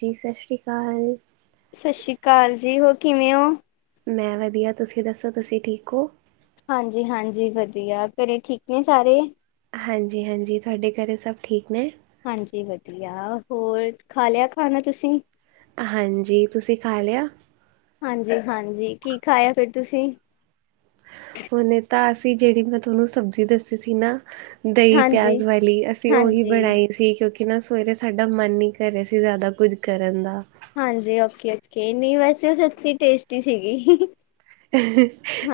ਜੀ ਸਸ ਰੀ ਕਾਲ। ਸਸ ਰੀ ਕਾਲ ਜੀ ਹੋਰ ਕਿਵੇਂ ਓਂ? ਮੈਂ ਵਦੀਆ ਤੁਸੀਂ ਦੱਸੋ ਤੁਸੀਂ ਠੀਕ ਓਂ। ਹਾਂਜੀ-ਹਾਂਜੀ ਵਦੀਆ ਘਰੇ ਠੀਕ ਨੇ ਸਾਰੇ। ਹਾਂਜੀ-ਹਾਂਜੀ, ਥੁਆਡੇ ਘਰ ਸਭ ਠੀਕ ਨੇ। ਹਾਂਜੀ ਵਦੀਆ ਹੋਰ ਖਾ ਲਿਆ ਖਾਨਾ ਤੁਸੀਂ। ਹਾਂਜੀ, ਤੁਸੀਂ ਖਾ ਲਿਆ। ਹਾਂਜੀ-ਹਾਂਜੀ ਕੀ ਖਾਏਆ ਫੇਰ ਤੁਸੀਂ। ਓਨੇ ਤਾਂ ਅਸੀਂ ਜੇੜੀ ਮੈਂ ਥੋਨੂੰ ਸਬਜ਼ੀ ਦੱਸੀ ਸੀ ਨਾ ਦਹੀਂ ਪਿਆਜ਼ ਹਾਂਜੀ-ਹਾਂਜੀ। ਵਾਲੀ, ਅਸੀਂ ਉਹੀ ਬਣਾਈ ਸੀ ਕਿਉਂਕਿ ਨਾ ਸਵੇਰੇ ਸਾਡਾ ਮਨ ਨਹੀਂ ਕਰ ਰਿਹਾ ਸੀ, ਜ਼ਿਆਦਾ ਕੁਝ ਕਰਨ ਦਾ। ਹਾਂਜੀ ਓਕੇ -ਓਕੇ ਨਹੀਂ ਵੈਸੇ ਉਹ ਸੱਚੀ ਟੇਸਟੀ ਸੀਗੀ।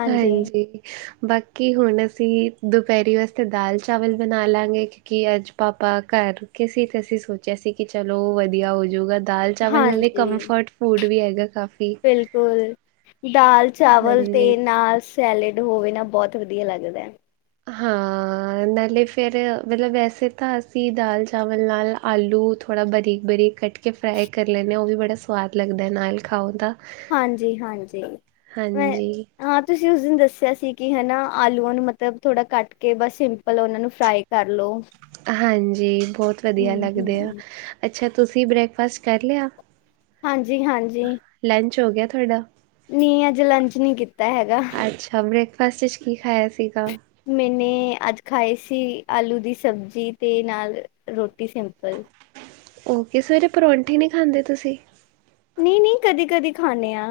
ਹਾਂਜੀ। ਬਾਕੀ ਹੁਣ ਅਸੀਂ ਦੁਪਹਿਰੀ ਵਾਸਤੇ ਦਾਲ ਚਾਵਲ ਬਣਾ ਲਾਂਗੇ। ਕਿ ਅੱਜ ਪਾਪਾ ਘਰ ਰੁਕੇ ਸੀ, ਤੇ ਅਸੀਂ ਸੋਚਿਆ ਸੀ ਕਿ ਚਲੋ ਵਧੀਆ ਹੋਜੂਗਾ। ਦਾਲ ਚਾਵਲ ਨਾਲੇ ਹਾਂਜੀ-ਹਾਂਜੀ, ਕੰਫਰਟ ਫੂਡ ਵੀ ਹੈਗਾ ਕਾਫੀ। ਬਿਲਕੁਲ, ਦਾਲ ਚਾਵਲ ਤੇ ਹਾਂਜੀ। ਨਾਸ। ਸੈਲਡ ਹੋਵੇ ਨਾ ਬਹੁਤ ਵਧੀਆ ਲੱਗਦਾ। ਹਾਂ, ਨਾਲੇ ਫੇਰ ਮਤਲਬ ਵੈਸੇ ਤਾਂ ਅਸੀਂ ਦਾਲ ਚਾਵਲ ਨਾਲ ਆਲੂ ਥੋ੍ਹਾ ਬਰੀਕ -ਬਰੀਕ ਕੱਟ ਕੇ ਫਰਾਈ ਕਰ ਲੈਦੇ ਹਾਂ, ਉਹ ਵੀ ਬੜਾ ਸਵਾਦ ਲੱਗਦਾ ਨਾਲ ਖਾਓ ਤਾਂ। ਹਾਂਜੀ, ਹਾਂਜੀ ਮੈਂ ਹਾਂਜੀ, ਹਾਂ, ਤੁਸੀਂ ਉਸ ਦਿਨ ਦੱਸਿਆ ਸੀ ਕਿ ਹਨਾ, ਆਲੂਆਂ ਨੂੰ ਮਤਲਬ ਥੋੜ੍ਹਾ ਕੱਟ ਕੇ ਬਸ ਸਿੰਪਲ ਉਹਨਾਂ ਨੂੰ ਫਰਾਈ ਕਰਲੋ। ਹਾਂਜੀ, ਬਹੁਤ ਵਧੀਆ ਲੱਗਦੇ ਆ। ਹੂੰ। ਅੱਛਾ, ਤੁਸੀਂ ਬ੍ਰੇਕਫਾਸਟ ਕਰ ਲਿਆ। ਹਾਂਜੀ, ਹਾਂਜੀ। ਲੰਚ ਹੋ ਗਿਆ ਤੁਹਾਡਾ? ਨੀਂ, ਅੱਜ ਲੰਚ ਨਈਂ ਕੀਤਾ ਹੈਗਾ। ਅੱਛਾ ਮੇ [unintelligible] ਕੀ ਖਾਇਆ ਸੀਗਾ? ਮੈਨੇ, ਅੱਜ ਖਾਏ ਸੀ ਆਲੂ ਦੀ ਸਬਜ਼ੀ ਤੇ ਨਾਲ ਰੋਟੀ ਸਿੰਪਲ। ਓਕੇ ਸਵੇਰੇ ਪਰੌਂਠੀ ਨ੍ਹੀਂ ਖਾਂਦੇ ਤੁਸੀਂ। ਨ੍ਹੀਂ ਨ੍ਹੀਂ, ਕਦੇ-ਕਦੀ ਖਾਂਣੇ ਆਂ।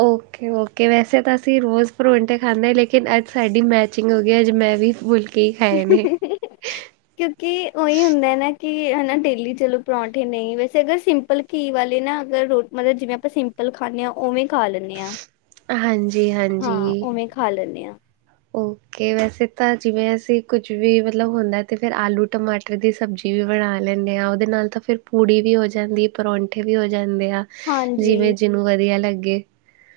ਓਕੇ ਓਕੇ ਵੈਸੇ ਤਾਂ ਅਸੀਂ ਰੋਜ਼ ਪਰੋਂਂਠੇ ਖਾਂਦੇ ਲੇਕਿਨ ਅੱਜ ਸਾਡੀ ਮੈਚ ਚਿਂਗ ਹੋਗੀ ਅੱਜ ਮੈਂ ਵੀ ਫੁਲਕੇ ਈ ਖਾਏ ਨੇ। ਕਿਉਂਕਿ ਉਹੀ ਹੁੰਦਾ ਨਾ ਕਿ ਹਨਾਂ ਡੇਲੀ ਚਲੋ ਪਰੌਂਠੇ ਨਈਂ ਵੈਸੇ ਅਗਰ ਸਿੰਪਲ ਘੀ ਵਾਲੇ ਨਾ ਅਗਰ ਰੋ ਮਤਲਬ ਜਿਵੇਂ ਆਪਾਂ ਸਿੰਪਲ ਖਾਂਦੇ ਹਾਂ ਉਵੇਂ ਖਾ ਲੈਂਣੇ ਆਂ। ਹਾਂਜੀ ਹਾਂਜੀ, ਖਾ ਲੈਂਦੇ ਹਾਂ ਓ। ਕੇ ਵੈਸੇ ਤਾਂ ਜਿਵੇਂ ਅਸੀਂ ਕੁੱਝ ਵੀ ਮਤਲਬ ਹੁੰਦਾ ਤੇ ਫੇਰ ਆਲੂ ਟਮਾਟਰ ਦੀ ਸਬਜ਼ੀ ਰ ਵੀ ਬਣਾ ਲੈਂਦੇ ਆਾਂ ਉਹਦੇ ਨਾਲ ਤਾਂ ਫਿਰ ਪੂੜੀ ਵੀ ਹੋ ਜਾਂਦੀ, ਪਰੌਂਠੇ ਵੀ ਹੋ ਜਾਂਦੇ ਆ। ਹਾਂਜੀ ਜਿਵੇਂ ਜਿਹਨੂੰ ਵਧੀਆ ਲੱਗੇ।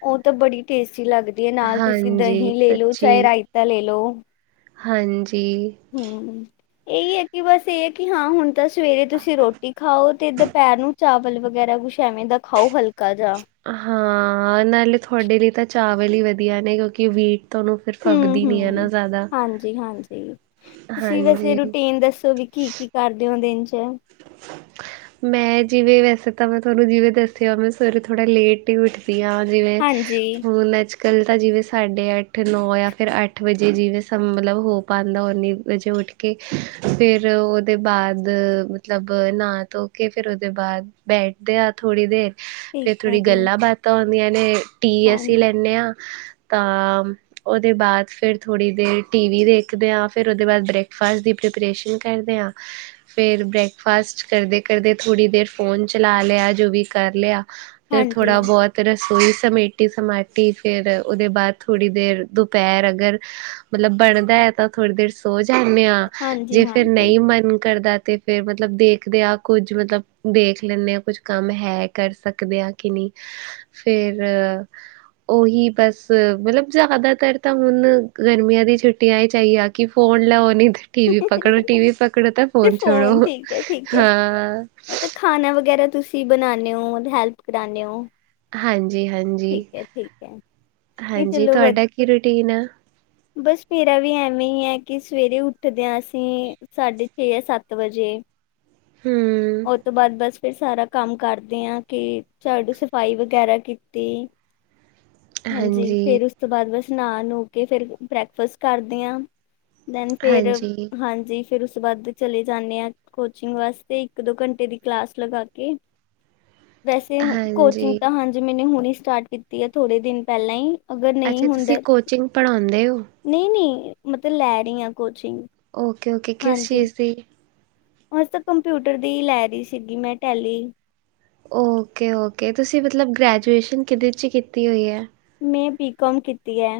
ਉਹ ਤਾਂ ਬੜੀ ਟੇਸਟੀ ਲੱਗਦੀ ਐ, ਨਾਲ ਤੁਸੀਂ ਹਾਂਜੀ ਦਹੀਂ ਲੈ ਲਓ, ਸੱਚੀ ਚਾਹੇ ਰਾਇਤਾ ਲੈ ਲਓ। ਹਾਂਜੀ। ਹਂ। ਇਹੀ ਐ ਕਿ ਬਸ ਇਹ ਐ ਕਿ ਹਾਂ ਹੁਣ ਤਾਂ ਸਵੇਰੇ ਤੁਸੀਂ ਰੋਟੀ ਖਾਓ ਤੇ ਦੁਪਹਿਰ ਨੂੰ ਚਾਵਲ ਵਗੈਰਾ ਕੁਛ ਐਵੇਂ ਦਾ ਖਾਓ ਹਲਕਾ ਜਿਹਾ। ਹਾਂ ਨਾਲੇ ਤੁਹਾਡੇ ਲਈ ਤਾਂ ਚਾਵਲ ਹੀ ਵਧੀਆ ਨੇ ਕਿਉਂਕਿ ਵੀਟ ਤੁਹਾਨੂੰ ਫਿਰ ਹਂ, ਫੱਬਦੀ ਨੀ ਹੈ ਨਾ ਹਂ, ਜ਼ਿਆਦਾ। ਹਾਂਜੀ ਹਾਂਜੀ ਤੁਸੀਂ ਵੈਸੇ ਹਾਂਜੀ। ਰੂਟੀਨ ਦੱਸੋ ਵੀ ਕੀ ਕੀ ਕਰਦੇ ਹੋ ਦਿਨ ਚ ਮੈਂ ਜਿਵੇਂ ਵੈਸੇ ਤਾਂ ਮੈਂ ਤੁਹਾਨੂੰ ਜਿਵੇਂ ਦੱਸਿਆ ਮੈਂ ਸਵੇਰੇ ਥੋੜ੍ਹਾ ਲੇਟ ਟੀ ਉੱਠਦੀ ਆ ਜਿਵੇਂ ਹਾਂਜੀ ਫੋਣ ਨਜ ਗੱਲ ਤਾਂ ਜਿਵੇਂ ਸਾਢੇ ਅੱਠ ਨੌ ਜਾਂ ਫਿਰ ਅੱਠ ਵਜੇ ਜਿਵੇਂ ਸਮ ਮਤਲਬ ਹੋ ਪਾਂਦਾ ਉਨੀ ਵਜੇ ਉੱਠ ਕੇ ਕੇ ਫਿਰ ਉਹਦੇ ਬਾਅਦ ਮਤਲਬ ਨਾ ਧੋ ਕੇ ਫਿਰ ਉਹਦੇ ਬਾਅਦ ਬੈਠਦੇ ਆ ਥੋੜ੍ਹੀ ਦੇਰ ਠੀਕ ਫੇਰ ਹੈ ਥੋੜ੍ਹੀ ਜੀ ਗੱਲਾਂ ਬਾਤ ਤਾਂ ਹੁੰਦੀਆਂ ਨੇ ਟੀ ਹਾਂ ਅਸੀਂ ਲੈਂਦੇ ਆਂ ਤਾਂ ਉਹਦੇ ਬਾਅਦ ਫੇਰ ਥੋੜੀ ਦੇਰ ਟੀ ਵੀ ਦੇਖਦੇ ਆਂ ਫੇਰ ਉਹਦੇ ਬਾਅਦ ਬ੍ਰੇਕਫਾਸਟ ਦੀ ਪ੍ਰੀਪਰੇਸ਼ਨ ਕਰਦੇ ਆਂ ਫਿਰ ਬ੍ਰੇਕ ਫਾਸਟ ਕਰਦੇ-ਕਰਦੇ, ਥੋੜ੍ਹੀ ਦੇਰ ਫੋਨ ਚਲਾ ਲਿਆ ਜੋ ਵੀ ਕਰ ਲਿਆ ਫਿਰ ਹਾਂਜੀ ਥੋੜ੍ਹਾ ਬੋਤ ਰਸੋਈ ਸਮੇਟੀ ਸਮਾਟੀ ਫਿਰ ਉਹਦੇ ਬਾਅਦ ਥੋੜ੍ਹੀ ਦੇਰ ਦੁਪਹਿਰ ਅਗਰ ਮਤਲਬ ਬਣਦਾ ਐ ਤਾਂ ਥੋੜ੍ਹੀ ਦੇਰ ਸੋ ਜਾਂਣੇ ਆਂ। ਹਾਂਜੀ ਜੇ ਫੇਰ ਹਾਂਜੀ ਨਈਂ ਮਨ ਕਰਦਾ ਤੇ ਫੇਰ ਮਤਲਬ ਮਤਲਬ ਦੇਖਦੇ ਆ ਕੁੱਝ ਮਤਲਬ ਦੇਖ ਲੈਂਣੇ ਆਂ ਕੁੱਝ ਕੰਮ ਹੈ ਕਰ ਸਕਦੇ ਹਾਂ ਕਿ ਨ੍ਹੀਂ। ਫੇਰ ਉਹੀ ਬਸ ਮਤਲਬ ਜ਼ਿਆਦਾਤਰ ਤਾਂ ਹੁਣ ਗਰਮੀਆਂ ਦੀ ਛੁੱਟੀਆਂ ਈ ਚਾਹੀ ਆ ਕਿ ਫੋਨ ਲਾਓ ਨੀ ਤੇ ਟੀ ਵੀ ਪਕੜੋ, ਟੀ ਵੀ ਪਕੜੋ ਤਾਂ ਤੇ ਫੋਨ ਛੋੜੋ। ਠੀਕ ਠੀਕ ਐ, ਹਾਂ ਮਤਲਬ ਖਾਣਾ ਵਗੈਰਾ ਤੁਸੀਂ ਬਣਾਣੇ ਓਂ ਹੈਲਪ ਕਰਾਣੇ ਓਂ। ਹਾਂਜੀ, ਹਾਂਜੀ, ਹੈ ਨਹੀਂ ਹਾਂਜੀ, ਚਲੋ ਵਧ ਤੁਹਾਡਾ ਕੀ ਰੂਟੀਨ ਆ। ਬਸ, ਮੇਰਾ ਵੀ ਐਵੇ ਹੀ ਹੈ, ਕਿ ਸਵੇਰੇ ਉੱਠਦੇ ਹਾਂ ਅਸੀਂ। ਸਾਢੇ ਛੇ, ਸੱਤ ਵਜੇ, ਹਮ ਉਹ ਤੋਂ ਬਾਅਦ ਬਸ ਫਿਰ ਸਾਰਾ ਕੰਮ ਕਰਦੇ ਆ, ਕਿ ਝਾੜੂ ਸਫ਼ਾਈ ਵਗੈਰਾ ਕੀਤੀ। ਹਾਂਜੀ, ਫੇਰ ਉਸ ਤੋਂ ਬਾਅਦ, ਬਸ ਨਹਾ ਨੂ ਕੇ ਫੇਿਰ ਬ੍ਰੈਕਫਸਟ ਕਰਦੇ ਆ। ਦੈਨ, ਫੇਰ ਹਾਂਜੀ ਹਾਂਜੀ। ਫਿਰ ਉਸ ਤੋਂ ਬਾਅਦ ਚਲੇ ਜਾਂਦੇ ਹਾਂ, ਕੋਚਿੰਗ ਵਾਸਤੇ ਇੱਕ ਦੋ ਘੰਟੇ ਦੀ ਕਲਾਸ ਲਗਾ ਕੇ। ਵੈਸੇ ਕੋਚਿੰਗ ਹਾਂਜੀ ਤਾਂ ਹਾਂਜੀ, ਮੈਨ ਹੁਣ ਸਟਾਰਟ ਕੀਤੀ ਆ, ਥੋੜੇ ਦਿਨ ਪਹਿਲਾਂ ਹੀ। ਅਗਰ ਨਹੀਂ ਅੱਛਾ, ਤੁਸੀਂ ਹੁੰਦਾ ਕੋਚਿੰਗ ਪੜ੍ਹਾਉਂਦੇ ਹੋ। ਨਹੀਂ -ਨਹੀਂ ਮਤਲਬ ਲੈ ਰਹੀ ਹਾਂ ਕੋਚਿੰਗ। ਓਕੇ -ਓਕੇ ਕਿਸ ਚੀਜ਼ ਦੀ। ਹੁਨ, ਤਾਂ ਕੰਪਿਊਟਰ ਦੀ ਹੀ ਲੈ ਰਹੀ ਸੀਗੀ, ਮੈਂ ਟਹਿਲੀ। ਓਕੇ -ਓਕੇ, ਤੁਸੀਂ ਮਤਲਬ ਗ੍ਰੈਜੂਏਸ਼ਨ ਕਿਹਦੇ ਚ ਕੀਤੀ ਹੋਈ ਹੈ? ਮੈਂ ਬੀਕਾਮ ਕੀਤੀ ਹੈ।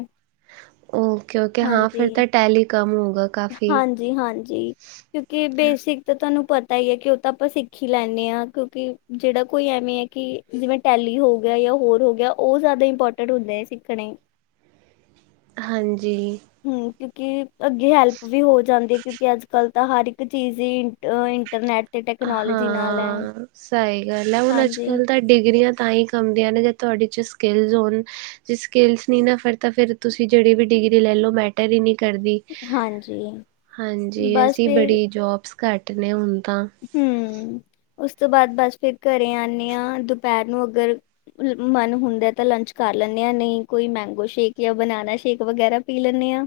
ਓਕੇ -ਓਕੇ ਹਾਂ ਹਾਂਜੀ ਫਿਰ ਤਾਂ ਟੈਲੀ ਕਮ ਹੋਗਾ ਕਾਫ਼ੀ। ਜੀ ਹਾਂਜੀ। ਕਿਉਂਕਿ ਬੇਸਿਕ ਤਾਂ, ਤੁਹਾਨੂੰ ਪਤਾ ਹੀ ਹੈ, ਕਿ ਉਹ ਤਾਂ ਆਪਾਂ ਸਿੱਖ ਹੀ ਲੈਂਦੇ ਹਾਂ ਕਿਉਂਕਿ ਜਿਹੜਾ ਕੋਈ ਐਵੇਂ ਹੈ, ਕਿ ਜਿਵੇਂ ਟੈਲੀ ਹੋ ਗਿਆ ਜਾਂ ਹੋਰ ਹੋ ਗਿਆ, ਉਹ ਜ਼ਿਆਦਾ ਇੰਪੋਰਟੈਂਟ ਹੁੰਦੈ ਸਿੱਖਣੇ। ਹਾਂਜੀ। ਹਮ ਕਿਉਂਕਿ ਅੱਗੇ ਹੈਲਪ ਵੀ ਹੋ ਜਾਂਦੀ ਹੈ, ਕਿਉਂਕਿ ਅੱਜ ਕੱਲ੍ਹ ਤਾਂ ਹਰ ਇੱਕ ਚੀਜ਼ ਹੀ ਇੰ ਇੰਟਰਨੈਟ! ਤੇ ਟੈਕਨੋਲੋਜੀ ਨਾਲ ਹੈ ਹਾਂ, ਸਹੀ ਗੱਲ ਹੈ, ਹੁਣ ਅੱਜ ਹਾਂਜੀ ਕੱਲ ਦਾ। ਡਿਗਰੀਆਂ ਤਾਂ ਹੀ ਕੰਮ ਦੀਆਂ ਨੇ ਜਾਂ ਤੁਹਾਡੇ ਚ ਸਕਿੱਲਜ਼ ਹੋਣ। ਜੇ ਸਕਿਲਸ ਨਹੀਂ ਨਾ, ਫਿਰ ਤਾਂ ਫਿਰ ਤੁਸੀਂ ਜਿਹੜੇ ਵੀ ਡਿਗਰੀ ਲੈਲੋ ਮੈ ਟਰੀ ਨੀ ਕਰਦੀ, ਹਾਂਜੀ ਹਾਂਜੀ, ਬਸ ਅਸੀਂ ਫਿਰ ਬੜੀ ਜੋਬਸ ਘੱਟ ਨੇ ਹੁਣ ਤਾਂ। ਹੂੰ ਉਸ ਤੋਂ ਬਾਅਦ ਬਸ ਫਿਰ ਘਰੇ ਆਨੇ ਹਾਂ, ਦੁਪਹਿਰ ਨੂੰ ਅਗਰ ਮਨ ਹੁੰਦਾ ਤਾਂ ਲੰਚ ਕਰ ਲੈਂਦੇ ਹਾਂ, ਨਹੀਂ ਕੋਈ ਮੈਂਗੋ ਸ਼ੇਕ ਜਾਂ ਬਨਾਨਾ ਸ਼ੇਕ ਵਗੈਰਾ। ਪੀ ਲੇਨੇ ਆ।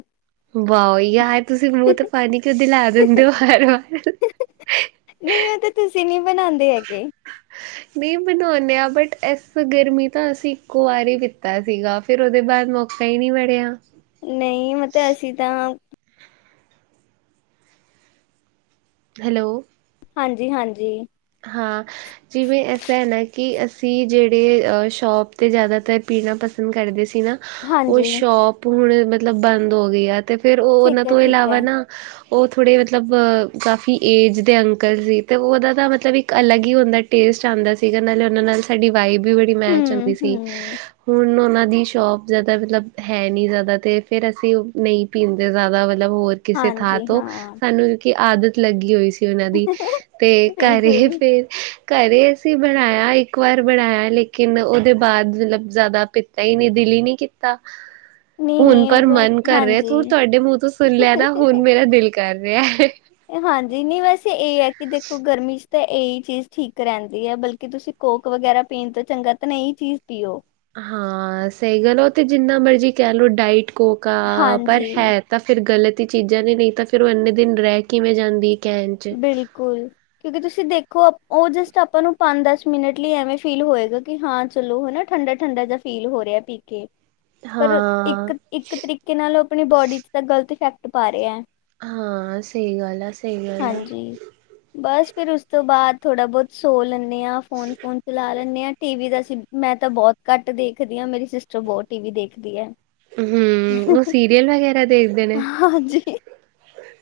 ਵਾਹ, ਯਾਰ, ਤੁਸੀਂ ਮੂੰਹ ਤੇ ਪਾਣੀ ਕਿਉਂ ਦਿਲਾ ਦਿੰਦੇ ਹੋ, ਵਾਰ -ਵਾਰ। ਨਹੀਂ, ਉਹ ਤਾਂ ਤੁਸੀਂ ਨਹੀਂ, ਬਣਾਉਂਦੇ ਹੈਗੇ। ਨਹੀਂ, ਬਣਾਉਂਦੇ ਹਾਂ, ਬਟ ਇਸ ਗਰਮੀ ਤਾਂ ਅਸੀਂ ਇੱਕੋ ਵਾਰ ਹੀ ਪੀਤਾ ਸੀਗਾ। ਫਿਰ ਉਹਦੇ ਬਾਅਦ, ਮੌਕਾ ਹੀ ਨਹੀਂ ਮਿੜਿਆ। ਨਹੀਂ, ਮਤਲਬ ਅਸੀਂ ਤਾਂ ਹੈਲੋ। ਹਾਂਜੀ, ਹਾਂਜੀ। ਹਾਂ। ਜਿਵੇਂ ਐਸਾ ਹੈ ਨਾ, ਕਿ ਅਸੀਂ ਜਿਹੜੇ ਸ਼ੋਪ ਤੇ ਜ਼ਿਆਦਾਤਰ ਪੀਣਾ ਪਸੰਦ ਕਰਦੇ ਸੀ ਨਾ ਉਹ ਹਾਂਜੀ ਹਾਂਜੀ ਸ਼ੋਪ ਹੁਣ ਮਤਲਬ ਬੰਦ ਹੋ ਗਈ ਆ, ਤੇ ਫੇਰ ਉਹ ਉਹਨਾਂ ਠੀਕ ਐ ਤੋਂ ਠੀਕ ਐ ਇਲਾਵਾ ਨਾ ਉਹ ਥੋੜੇ ਮਤਲਬ ਕਾਫੀ ਏਜ ਦੇ ਅੰਕਲ ਸੀ, ਤੇ ਉਹਦਾ ਦਾ ਵ ਮਤਲਬ ਇੱਕ ਅਲੱਗ ਹੀ ਹੁੰਦਾ, ਟੇਸਟ ਆਉਂਦਾ ਸੀਗਾ, ਨਾਲੇ ਉਹਨਾਂ ਨਾਲ ਸਾਡੀ ਵਾਈਬ ਵੀ ਬੜੀ ਮੈਚ ਹੁੰਂਦੀ ਸੀ। ਹੂੰ-ਹੂੰ। ਹੁਣ, ਉਹਨਾਂ ਦੀ ਸ਼ੋਪ ਜ਼ਿਆਦਾ ਮਤਲਬ ਹੈ ਨਹੀਂ, ਜ਼ਿਆਦਾ ਤੇ ਫੇਰ ਅਸੀਂ ਨਹੀਂ ਪੀਂਦੇ ਜ਼ਿਆਦਾ ਮਤਲਬ ਹੋਰ ਕਿਸੇ ਥਾਂ ਹਾਂਜੀ ਤੋਂ, ਹਾਂ ਸਾਨੂੰ ਕੇ ਆਦਤ ਲੱਗੀ ਹੋਈ ਸੀ ਉਹਨਾਂ ਦੀ ਤੇ ਬਿਲਕੁਲ ਫੇਰ ਘਰੇ ਅਸੀਂ ਬਣਾਇਆ, ਇੱਕ ਵਾਰ ਬਣਾਇਆ, ਲੇਕਿਨ ਉਹਦੇ ਬਾਅਦ ਮਤਲਬ ਜ਼ਿਆਦਾ ਪ ਨਈ, ਨੀ ਦਿਲ ਹੀ ਨਹੀਂ ਕੀਤਾ। [inaudible] ਹੁਣ ਪਰ ਬਸ ਮਨ ਕਰ ਰਿਹਾ ਹੁਣ ਹਾਂਜੀ। ਤੁਹਾਡੇ ਮੂੰਹ ਤੋਂ ਸੁਣ ਲਿਆ ਨਾ, ਹੁਣ ਮੇਰਾ ਦਿਲ ਕਰ ਰਿਹਾ ਹੈ। ਹਾਂਜੀ ਨਹੀਂ ਵੈਸੇ ਇਹ ਹੈ ਕਿ ਦੇਖੋ, ਗਰਮੀ 'ਚ ਤਾਂ ਇਹੀ ਚੀਜ਼ ਠੀਕ ਰਹਿੰਦੀ ਹੈ ਬਲਕਿ ਤੁਸੀਂ ਕੋਕ ਵਗੈਰਾ ਪੀਣ ਤੋਂ ਚੰਗਾ ਤਾਂ ਇਹ ਹੀ ਚੀਜ਼ ਪੀਓ। ਹਾਂ ਸਹੀ ਗੱਲ ਹੈ ਉਹ ਤੇ ਜਿੰਨਾ ਮਰਜ਼ੀ ਕਹਿ ਲਓ, ਡਾਇਟ ਕੋਕ ਆ ਪਰ ਹਾਂਜੀ ਹੈ ਤਾਂ ਫਿਰ ਗ਼ਲਤ ਹੀ ਚੀਜ਼ਾਂ ਦੀ ਨਹੀਂ, ਤਾਂ ਫਿਰ ਉਹ ਇੰਨੇ ਦਿਨ ਰਹਿ ਕਿਵੇਂ ਜਾਂਦੀ ਹੈ ਕੇਨ ਚ ' ਕੋਕ ਕਿਉਂਕਿ ਤੁਸੀਂ ਦੇਖੋ, ਉਹ ਜਸਟ ਆਪਾਂ ਨੂੰ ਪੰਜ ਦਸ ਮਿੰਟ ਲਈ ਐਵੇਂ ਫੀਲ ਹੋਏਗਾ ਕਿ ਹਾਂ ਚਲੋ, ਹਨਾ ਠੰਡਾ ਠੰਡਾ ਜਿਹਾ ਫੀਲ ਹੋ ਰਿਹਾ ਪੀ ਕੇ ਪਰ ਇੱਕ, ਹਾਂ ਇੱਕ ਤਰੀਕੇ ਨਾਲ ਆਪਣੀ ਬੋਡੀ ਚ' ਤਾਂ ਗ਼ਲਤ ਇਫੈਕਟ ਪਾ ਰਿਹਾ ਹੈ। ਹਾਂ, ਸਹੀ ਗੱਲ ਆ। ਸਹੀ ਗੱਲ ਆ ਹਾਂਜੀ, ਬਸ ਫਿਰ ਉਸ ਤੋਂ ਬਾਅਦ ਥੋੜ੍ਹਾ ਬਹੁਤ ਸੋ ਲੈਂਦੇ ਹਾਂ, ਫੋਨ ਫੁਨ ਚਲਾ ਲੈਂਦੇ ਹਾਂ, ਟੀ ਵੀ ਦਾ ਅਸੀਂ ਮੈਂ ਤਾਂ ਬਹੁਤ ਘੱਟ ਦੇਖਦੀ ਹਾਂ, ਮੇਰੀ ਸਿਸਟਰ ਬਹੁਤ ਟੀ ਵੀ ਦੇਖਦੀ ਆ। ਹਮ, ਉਹ ਸੀਰੀਅਲ ਵਗੈਰਾ ਦੇਖਦੇ ਨੇ? ਹਾਂਜੀ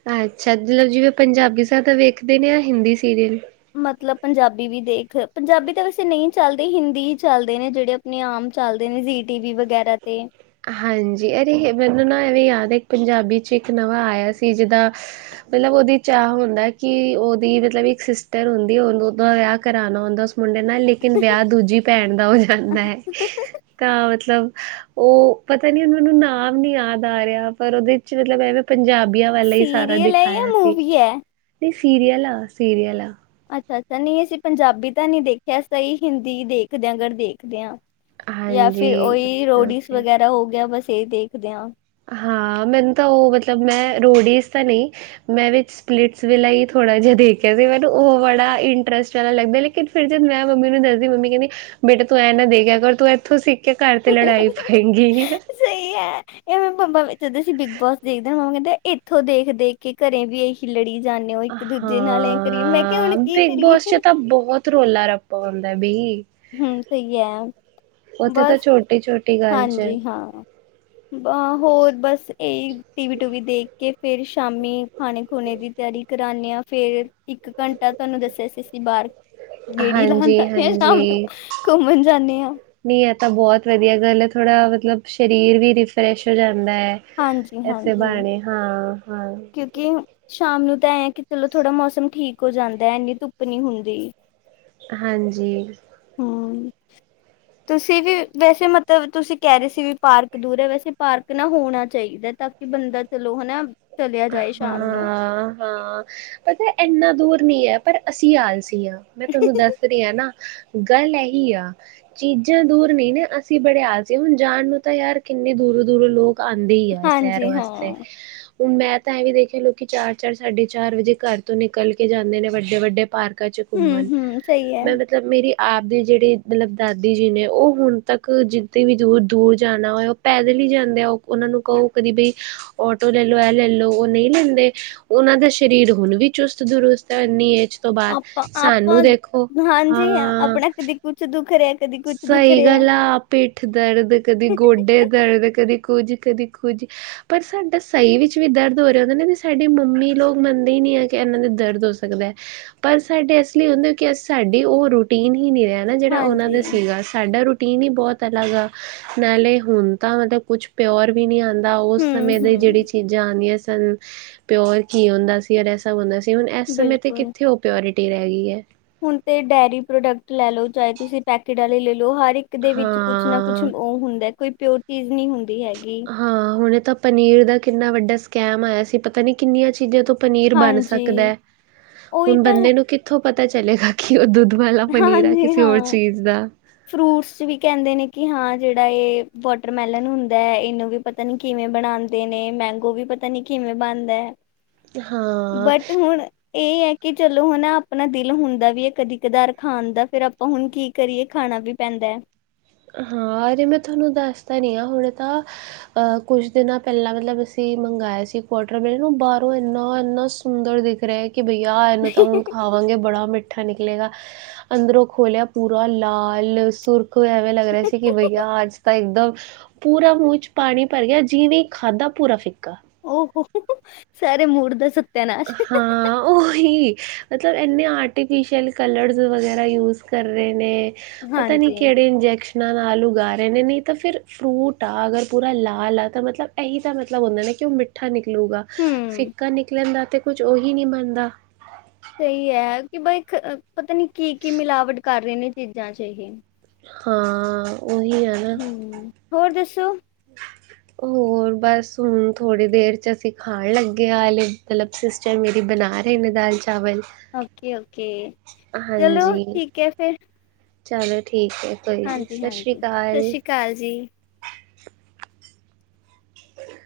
ਅੱਛਾ, ਮਤਲਬ ਜਿਵੇਂ ਪੰਜਾਬੀ ਜਿਆਦਾ ਵੇਖਦੇ ਨੇ, ਆ ਹਿੰਦੀ ਸੀਰੀਅਲ? ਮਤਲਬ ਪੰਜਾਬੀ ਵੀ ਦੇਖ, ਪੰਜਾਬੀ ਤਾਂ ਵੈਸੇ ਨਹੀਂ ਚੱਲਦੇ, ਹਿੰਦੀ ਹੀ ਚੱਲਦੇ ਨੇ ਜਿਹੜੇ ਣੇ ਆਮ ਚੱਲਦੇ ਨੇ ਜੀ ਟੀ ਵੀ ਵਗੈਰਾ ਤੇ। ਹਾਂਜੀ, ਅਰੇ ਮੈਨੂੰ ਨਾ ਐਵੇਂ ਯਾਦ ਹੈ ਇੱਕ ਪੰਜਾਬੀ 'ਚ ਇੱਕ ਨਵਾਂ ਆਇਆ ਸੀ ਜਿੱਦਾ ਮਤਲਬ ਉਹਦੀ 'ਚ ਆ ਹੁੰਦਾ ਕਿ ਉਹਦੀ ਮਤਲਬ ਇੱਕ ਸਿਸਟਰ ਹੁੰਦੀ, ਉਹਨੂੰ ਦਾ ਵਿਆਹ ਕਰਾਉਣਾ ਹੁੰਦਾ ਮੁੰਡੇ ਨਾਲ, ਲੇਕਿਨ ਵਿਆਹ ਦੂਜੀ ਭੈਣ ਦਾ ਹੋ ਜਾਂਦਾ ਹੈ ਤਾਂ ਮਤਲਬ ਉਹ ਪਤਾ ਨੀ ਹ ਮੈਨੂੰ ਨਾਮ ਨੀ ਯਾਦ ਆ ਰਿਹਾ, ਪਰ ਉਹਦੇ 'ਚ ਮਤਲਬ ਐਵੇਂ ਪੰਜਾਬੀ ਵਾਲਾ ਹੀ ਸਾਰਾ ਸੀਰੀਅਲ ਹੈ ਜਾਂ ਦਿਖਾਇਆ ਸੀ, ਮੂਵੀ ਹੈ ਨਹੀਂ ਸੀਰੀਅਲ ਆ, ਸੀਰੀਅਲ ਆ। ਅੱਛਾ ਅੱਛਾ ਨਹੀਂ ਅਸੀਂ ਪੰਜਾਬੀ ਤਾਂ ਨੀ ਦੇਖਿਆ, ਤਾਂਹੀ ਹਿੰਦੀ ਦੇਖਦੇਿਆਂ ਅਗਰ ਦੇਖਦੇ ਹਾਂ। ਜਾਂ ਫਿਰ ਹਾਂਜੀ ਉਹੀ ਓਕੇ ਰੋਡੀਸ ਓਕੇ ਵਗੈਰਾ ਹੋ ਗਿਆ, ਬਸ ਇਹ ਦੇਖਦੇ ਹਾਂ। ਹਾਂ ਮੈਨੂੰ ਤਾਂ ਉਹ ਮਤਲਬ ਮੈਂ ਰੋਡੀਜ਼ ਤਾਂ ਨਹੀਂ, ਮੈਂ ਵਿੱਚ ਸਪਲਿਟਸ ਵੇਲਾ ਹੀ ਥੋੜਾ ਜਿਹਾ ਦੇਖਿਆ ਸੀ, ਮੈਨੂੰ ਉਹ ਬੜਾ ਇੰਟਰਸਟ ਵਾਲਾ ਲੱਗਦਾ ਲੇਕਿਨ ਫਿਰ ਜਦ ਮੈਂ ਮੰਮੀ ਨੂੰ ਦੱਸਦੀ, ਮੰਮੀ ਕਹਿੰਦੀ ਬੇਟਾ ਤੂੰ ਐ ਨਾ ਦੇਖਿਆ ਕਰ, ਤੂੰ ਇੱਥੋਂ ਸਿੱਖ ਘਰ ਤੇ ਲੜਾਈ ਪਾਏਗੀ ਹੀ। ਸਹੀ ਹੈ। ਇਹਵੇ ਮੰਮਾ ਵੇਖਦੇ ਦੇ ਸੀ ਬਿਗ ਬੋਸ ਦੇਖਦੇ ਹ, ਮੰਮਾ ਕਹਿੰਦੇ ਇੱਥੋਂ ਦੇਖ ਦੇਖ ਕੇ ਘਰੇ ਵੀ ਇਹੀ ਕਿ ਲੜੀ ਜਾਂਦੇ ਹੋ ਇੱਕ ਦੂਜੇ ਨਾਲ ਕਰੀ ਏ, ਮੈਂ ਕਿਹਾ ਹੁਣ ਹਾਂ ਕੀ ਬਿਗ ਕਰੀਏ? ਬੋਸ ਚ ਤਾਂ ਬਹੁਤ ਰੋਲਾ ਰੱਪਾ ਆਉਂਦਾ ਬਈ ਹਮ ਸਹੀ ਹੈ, ਉੱਥੇ ਤਾਂ ਬਸ, ਛੋਟੀ-ਛੋਟੀ ਗੱਲ ਚ ਹਾਂਜੀ ਹਾਂ ਬ ਹੋਰ ਬਸ ਇਹੀ ਟੀਵੀ ਟੂਵੀ ਦੇਖ ਕੇ, ਫੇਰ ਸ਼ਾਮੀ ਖਾਣੇ ਖੂਣੇ ਦੀ ਤਿਆਰੀ ਕਰਾਂਦੇ ਹਾਂ ਫੇਰ, ਇੱਕ ਘੰਟਾ ਤੁਹਾਨੂੰ ਦੱਸਿਆ ਸੀ ਅਸੀਂ ਬਾਹਰ ਗੇੜੀ ਲਾਉਣ ਜਾਂਦੇ ਹਾਂ ਸ਼ਾਮ ਨੂੰ, ਹਾਂਜੀ-ਹਾਂਜੀ। ਘੁੰਮਣ ਜਾਂਦੇ ਹਾਂ। ਨਹੀਂ ਇਹ ਤਾਂ ਬਹੁਤ ਵਧੀਆ ਗੱਲ ਹੈ ਥੋੜਾ ਮਤਲਬ, ਸ਼ਰੀਰ ਵੀ ਰਿੀਫਰੈਸ਼ ਹੋ ਜਾਂਦਾ ਹੈ। ਐਸੇ ਹਾਂਜੀ-ਹਾਂਜੀ ਬਾਣੇ, ਹਾਂ ਹਾਂ ਕਿ, ਸ਼ਾਮ ਨੂੰ ਤਾਂ ਐ ਆ ਕਿ ਚਲੋ ਥੋੜਾ ਮੌਸਮ ਠੀਕ ਹੋ ਜਾਂਦਾ ਹੈ ਇੰਨੀ ਧੁੱਪ ਨੀ ਹੁੰਦੀ। ਹਾਂਜੀ। ਹਮ। ਤੁਸੀਂ ਵੀ ਵੈਸੇ ਮਤਲਬ ਤੁਸੀਂ ਕਹਿ ਰਹੇ ਸੀ ਵੀ ਪਾਰਕ ਦੂਰ ਹੈ, ਵੈਸੇ ਪਾਰਕ ਨਾ ਹੋਣਾ ਚਾਹੀਦਾ ਤ ਤਦ ਬੰਦਾ ਚਲੋ, ਹਨਾ ਚਲਿਆ ਜਾਏ ਸ਼ਾਮ ਨੂੰ ਹਾਂ ਹਾਂ ਪਤੈ, ਇੰਨਾ ਦੂਰ ਨਹੀਂ ਐ, ਪਰ ਅਸੀਂ ਆਲਸੀ ਆਂ, ਮੈਂ ਤੁਹਾਨੂੰ ਦੱਸ ਰਹੀ ਆਂ ਨਾ। ਗੱਲ ਇਹੀ ਆ। ਚੀਜ਼ਾਂ ਦੂਰ ਨਹੀਂ ਨਾ ਅਸੀਂ ਬੜੇ ਆਲਸੀ ਆ, ਹੁਣ ਜਾਣ ਨੂੰ ਤਾਂ ਯਾਰ ਕਿੰਨੇ ਦੂਰੋ-ਦੂਰੋ ਲੋਕ ਆਂਦੀ ਆ, ਹਾਂਜੀ ਸੈਰ ਵਾਸਤੇ। ਹਾਂ, ਹੁਣ ''ਮੈਂ ਤਾਂ ਐਵੀ ਦੇਖਿਆ ਲੋਕ ਚਾਰ-ਚਾਰ, ਸਾਢੇ-ਚਾਰ ਵਜੇ ਘਰ ਤੋਂ ਨਿਕਲਕੇ ਜਾਂਦੇ ਨੇ ਵੱਡੇ-ਵੱਡੇ ਪਾਰਕ ਚ ਘੁੰਮਣ ਹੂੰ-ਹੂੰ ਸਹੀ ਐ ਮੈਂ ਮਤਲਬ, ਮੇਰੀ ਆਪ ਦੇ ਜਿਹੜੇ ਮਤਲਬ ਦਾਦੀ ਜੀ ਨੇ ਉਹ ਹੁਣ ਤੱਕ ਜਿੱਥੇ ਵੀ ਦੂਰ-ਦੂਰ ਜਾਣਾ ਹੋਇਆ ਪੈਦਲ ਉ ਜਾਂਦੇ ਆ ਉਹ, ਉਹਨਾਂ ਨੂੰ ਕਹੋ ਕਦੀ ਬਈ ਆਟੋ ਲੈ ਐ ਲੈ ਲਓ, ਉਹ ਨਹੀਂ ਲੈਂਦੇ ਉਹਨਾਂ ਦਾ ਸਰੀਰ ਹੁਣ ਵੀ ਚੁਸਤ ਦੁਰੁਸਤ ਹੈ ਇੰਨੀ ਏਜ'ਚ। ਉਸ ਤੋਂ ਬਾਅਦ, ਆਪਾਂ ਸਾਨੂੰ ਆਪਾਂ ਦੇਖੋ ਹਾਂ ਕੁੱਛ ਦੁੱਖ ਰਿਹਾ ਕਦੀ ਕੁਛ ਦੁੱਖ ਸਹੀ ਰਿਹਾ। ਗੱਲ ਆ, ਪਿੱਠ ਦਰਦ, ਕਦੀ ਗੋਡੇ ਦਰਦ, ਕਦੀ ਕੁਝ, ਕਦੀ ਕੁਝ। ਪਰ ਸਾਡਾ ਸਹੀ ਵਿੱਚ ਵੀ ਦਰਦ ਹੋ ਰਿਹਾ ਹੁੰਦਾ ਨੇ, ਤੇ ਸਾਡੀ ਮੰਮੀ ਲੋਕ ਮੰਨਦੇ ਹੀ ਨਹੀਂ ਆ ਕਿ, ਇਹਨਾਂ ਦੇ ਦਰਦ ਹੋ ਸਕਦਾ। ਪਰ ਸਾਡੇ ਇਸ ਲਈ ਹੁੰਦੇ, ਹੋ ਕਿ ਸਾਡੀ ਉਹ ਰੂਟੀਨ ਹੀ ਨਹੀਂ ਰਹਿਣ ਨਾ ਜਿਹੜਾ ਉਹਨਾਂ ਹਾਂਜੀ ਦਾ ਸੀਗਾ, ਸਾਡਾ ਰੂਟੀਨ ਹੀ ਬਹੁਤ ਅਲੱਗ ਆ, ਨਾਲੇ ਹੁਣ ਤਾਂ ਮਤਲਬ ਕੁੱਛ ਪਿਓਰ ਵੀ ਨਹੀਂ ਆਂਦਾ, ਉਸ ਸਮੇਂ ਦੀ ਜਿਹੜੀ ਹੂੰ-ਹੂੰ ਚੀਜ਼ਾਂ ਆਂਦੀਆ ਸਨ, ਪਿਓਰ ਕੀ ਹੁੰਦਾ ਸੀ। ਸ ਹੁੰਦਾ ਸੀ, ਹੁਣ ਇਸ ਸਮੇਂ ਤੇ ਬਿਲਕੁਲ ਕਿੱਥੇ ਉਹ ਪਿਓਰਿਟੀ ਰਹਿ ਗਈ ਐ। ਹੁਣ ਤੇ ਡੇਅਰੀ ਪ੍ਰੋਡਕਟ ਲੈਲੋ, ਚਾਹੇ ਤੁਸੀ ਪੈਕਟ ਵਾਲੇ ਲੇਲੋ, ਹਰ ਇੱਕ ਦੇ ਵਿੱਚ ਕੁਛ ਨਾ ਕੁਛ ਹਾਂ ਉਹ ਹੁੰਦਾ, ਕੋਈ ਪਿਓਰ ਚੀਜ਼ ਨਹੀਂ ਹੁੰਦੀ ਹੈਗੀ। ਹਾਂ, ਹੁਣ ਤਾਂ ਪਨੀਰ ਦਾ ਕਿੰਨਾ ਵੱਡਾ ਸਕੈਮ ਆਇਆ ਸੀ ਪਤਾ ਨੀ ਕਿੰਨੀਆਂ ਚੀਜ਼ਾਂ ਤੋਂ ਪਨੀਰ ਬਣ ਹਾਂਜੀ ਸਕਦੈ, ਉਹੀ ਹੁਣ ਤਾਂ ਹੈ ਬੰਦੇ ਨੂੰ ਕਿ ਕਿੱਥੋਂ ਪਤਾ ਚਲੇਗਾ, ਕਿ ਉਹ ਦੁੱਧ ਵਾਲਾ ਪਨੀਰ ਆ ਕਿਸੇ ਹੋਰ ਚੀਜ਼ ਦਾ। ਫਰੂਟਸ'ਚ ਵੀ ਕਹਿੰਦੇ ਨੇ, ਕਿ ਹਾਂ ਜਿਹੜਾ ਇਹ ਵਾਟਰਮੈਲਨ ਹੁੰਦਾ ਐ ਇਹਨੂੰ ਵੀ ਪਤਾ ਨੀ ਕਿਵੇਂ ਬਣਾਂਦੇ ਨੇ, ਮੈਂਗੋ ਵੀ ਪਤਾ ਨੀ ਕਿਵੇਂ ਬਣਦੈ। ਹਾਂ ਬਟ, ਹੁਣ ਇਹ ਐ ਕਿ, ਚਲੋਂ ਹਨਾ ਆਪਨਾ ਦਿਲ ਹੁੰਦਾ ਵੀ ਇਹ ਕਦੀ-ਕਧਾਰ ਖਾਣ ਦਾ, ਫੇਰ ਆਪਾਂ ਹੁਣ ਕੀ ਕਰੀਏ ਖਾਣਾ ਵੀ ਪੈਂਦੈ। ਹਾਂ, ਅਰੇ ''ਮੈਂ ਥੋਨੂੰ ਦੱਸਤਾ ਰਹੀਂ ਆ, ਹੁਣ ਤਾ ਅ, ਕੁੱਛ ਦਿਨਾਂ ਪਹਿਲਾਂ ਮਤਲਬ ਅਸੀਂ ਮੰਗਾਇਆ ਸੀ, ਕੁਆਟਰ ਬੇ ਨੂੰ ਬਾਹਰੋਂ ਇੰਨਾ-ਇੰਨਾ ਸੁ- ਸੁੰਦਰ ਦਿਖ ਰਿਹਾ, ਕਿ ਭਈਆ ਇਹਨੂੰ ਤਾਂ ਹੁਣ ਖਾ ਖਾਵਾਂਗੇ ਬੜਾ ਮਿੱਠਾ ਨਿਕਲੇਗਾ, ਅੰਦਰੋਂ ਖੋਲਿਆ ਪੂਰਾ ਲਾਲ, ਸੁਰਖ ਐ ਐਵੇਂ ਲੱਗ ਰਿਹਾ ਸੀ ਕਿ ਬਈਆ, ਅੱਜ ਤਾ ਇੱਕਦਮ ਪੂਰਾ ਮੂੰਹ'ਚ ਪਾਣੀ ਭਰ ਗਿਆ, ਜਿਵੇਂ ਖਾਧਾ ਪੂਰਾ ਫਿੱਕਾ। ਓ ਹੋ, ਸਾਰੇ ਮੁੜ ਦਾ ਸ ਹਾਂ ਓਹੀ, ਮਤਲਬ ਇੰਨੇ ਆਰਟੀਫਿਸ਼ਅਲ ਕਲਰਜ਼ ਵਗੈਰਾ ਯੂਜ਼ ਕਰ ਰਹੇ ਨੇ। ਪਤਾ ਨੀ ਹਾਂਜੀ ਕਿਹੜੇ ਇੰਜੈਕਸ਼ ਨਾਲ ਉਗਾ ਰਹੇ ਨੇ, ਨਹੀਂ ਤਾਂ ਫਿਰ ਫਰੂਟ ਆ ਅਗਰ ਪੂਰਾ ਲਾਲ ਆ, ਤਾਂ ਮਤਲਬ ਇਹੀ ਤਾਂ ਮਤਲਬ ਹੁੰਦਾ ਨੇ ਕਿ ਉਹ ਮਿੱ ਠਾ ਨਿਕਲੂਗਾ, ਹਮ ਫਿੱਕਾ ਨਿਕਲਣ ਦਾ ਤੇ ਕੁੱਝ ਉਹੀ ਨੀ ਬਣਦਾ। ਸਹੀ ਹੈ, ਕਿ ਬਈ ਪਤਾ ਨੀ ਕੀ-ਕੀ ਮਿਲਾਵਟ ਕਰ ਰਹੇ ਨੇ ਚੀਜ਼ਾਂ'ਚ ਏਹ। ਹਾਂ, ਉਹੀ ਆ। ਨਾ ਹੂੰ, ਹੋਰ ਦੱਸੋ? ਹੋਰ‌ ਬਸ ਹੁਣ, ਥੋੜੀ ਦੇਰ'ਚ ਅਸੀਂ ਖਾਣ ਲੱਗੇ ਆਂ, ਹਲੈ ਮਤਲਬ ਤੁ ਚਰ ਮੇਰੀ ਬਨਾ ਰਹੇ ਨੇ ਦਾਲ-ਚਾਵਲ। ਓਕੇ ਓਕੇ, ਚਲੋ ਠੀਕ ਐ ਫੇਰ। ਚਲੋਂ ਠੀਕ ਐ, ਕੋਈ ਨੀ ਸਾਸ਼੍ਰੀਕਾਲ। ਕਾਲ ਜੀ। ਹ [inaudible]